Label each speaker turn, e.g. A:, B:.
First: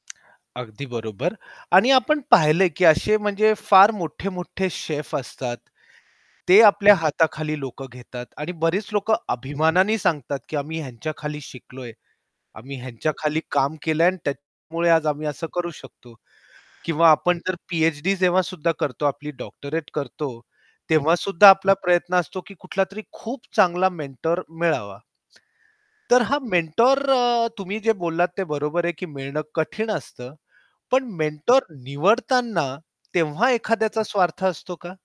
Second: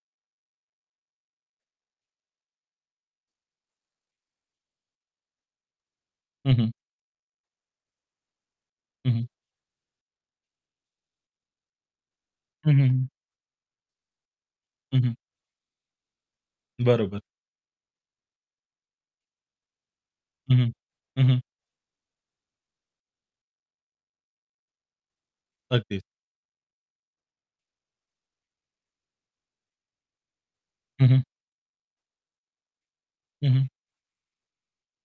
A: अगदी बरोबर आणि आपण पाहिलं, की असे म्हणजे फार मोठे-मोठे शेफ असतात.
B: हं,
A: ते
B: हं.
A: आपल्या हाताखाली लोकं घेतात आणि बरेच
B: हं,
A: लोकं
B: हं.
A: अभिमानाने सांगतात, की "आम्ही ह्यांच्या खाली शिकलोय,
B: हं,
A: आम्ही
B: हं, हं.
A: ह्यांच्या खाली काम केलं आहे आणि त्याच्यामुळे
B: हं,
A: आज
B: हं.
A: आम्ही असं करू शकतो." किंवा
B: बरोबर.
A: आपण जर पी-एच-डी जेव्हा सुद्धा करतो आपली डॉक्टरेट करतो,
B: हं, हं.
A: तेव्हा
B: हं, हं.
A: सुद्धा आपला प्रयत्न असतो, की कुठला तरी खूप चांगला मेंटर मिळावा.
B: अगदीच.
A: तर हा मेंटर तुम्ही जे बोललात ते बरोबर आहे, की मिळणं कठीण असतं. पण
B: हं, हं.
A: मेंटर निवडताना
B: हं,
A: तेव्हा
B: हं.
A: एखाद्याचा स्वार्थ असतो का?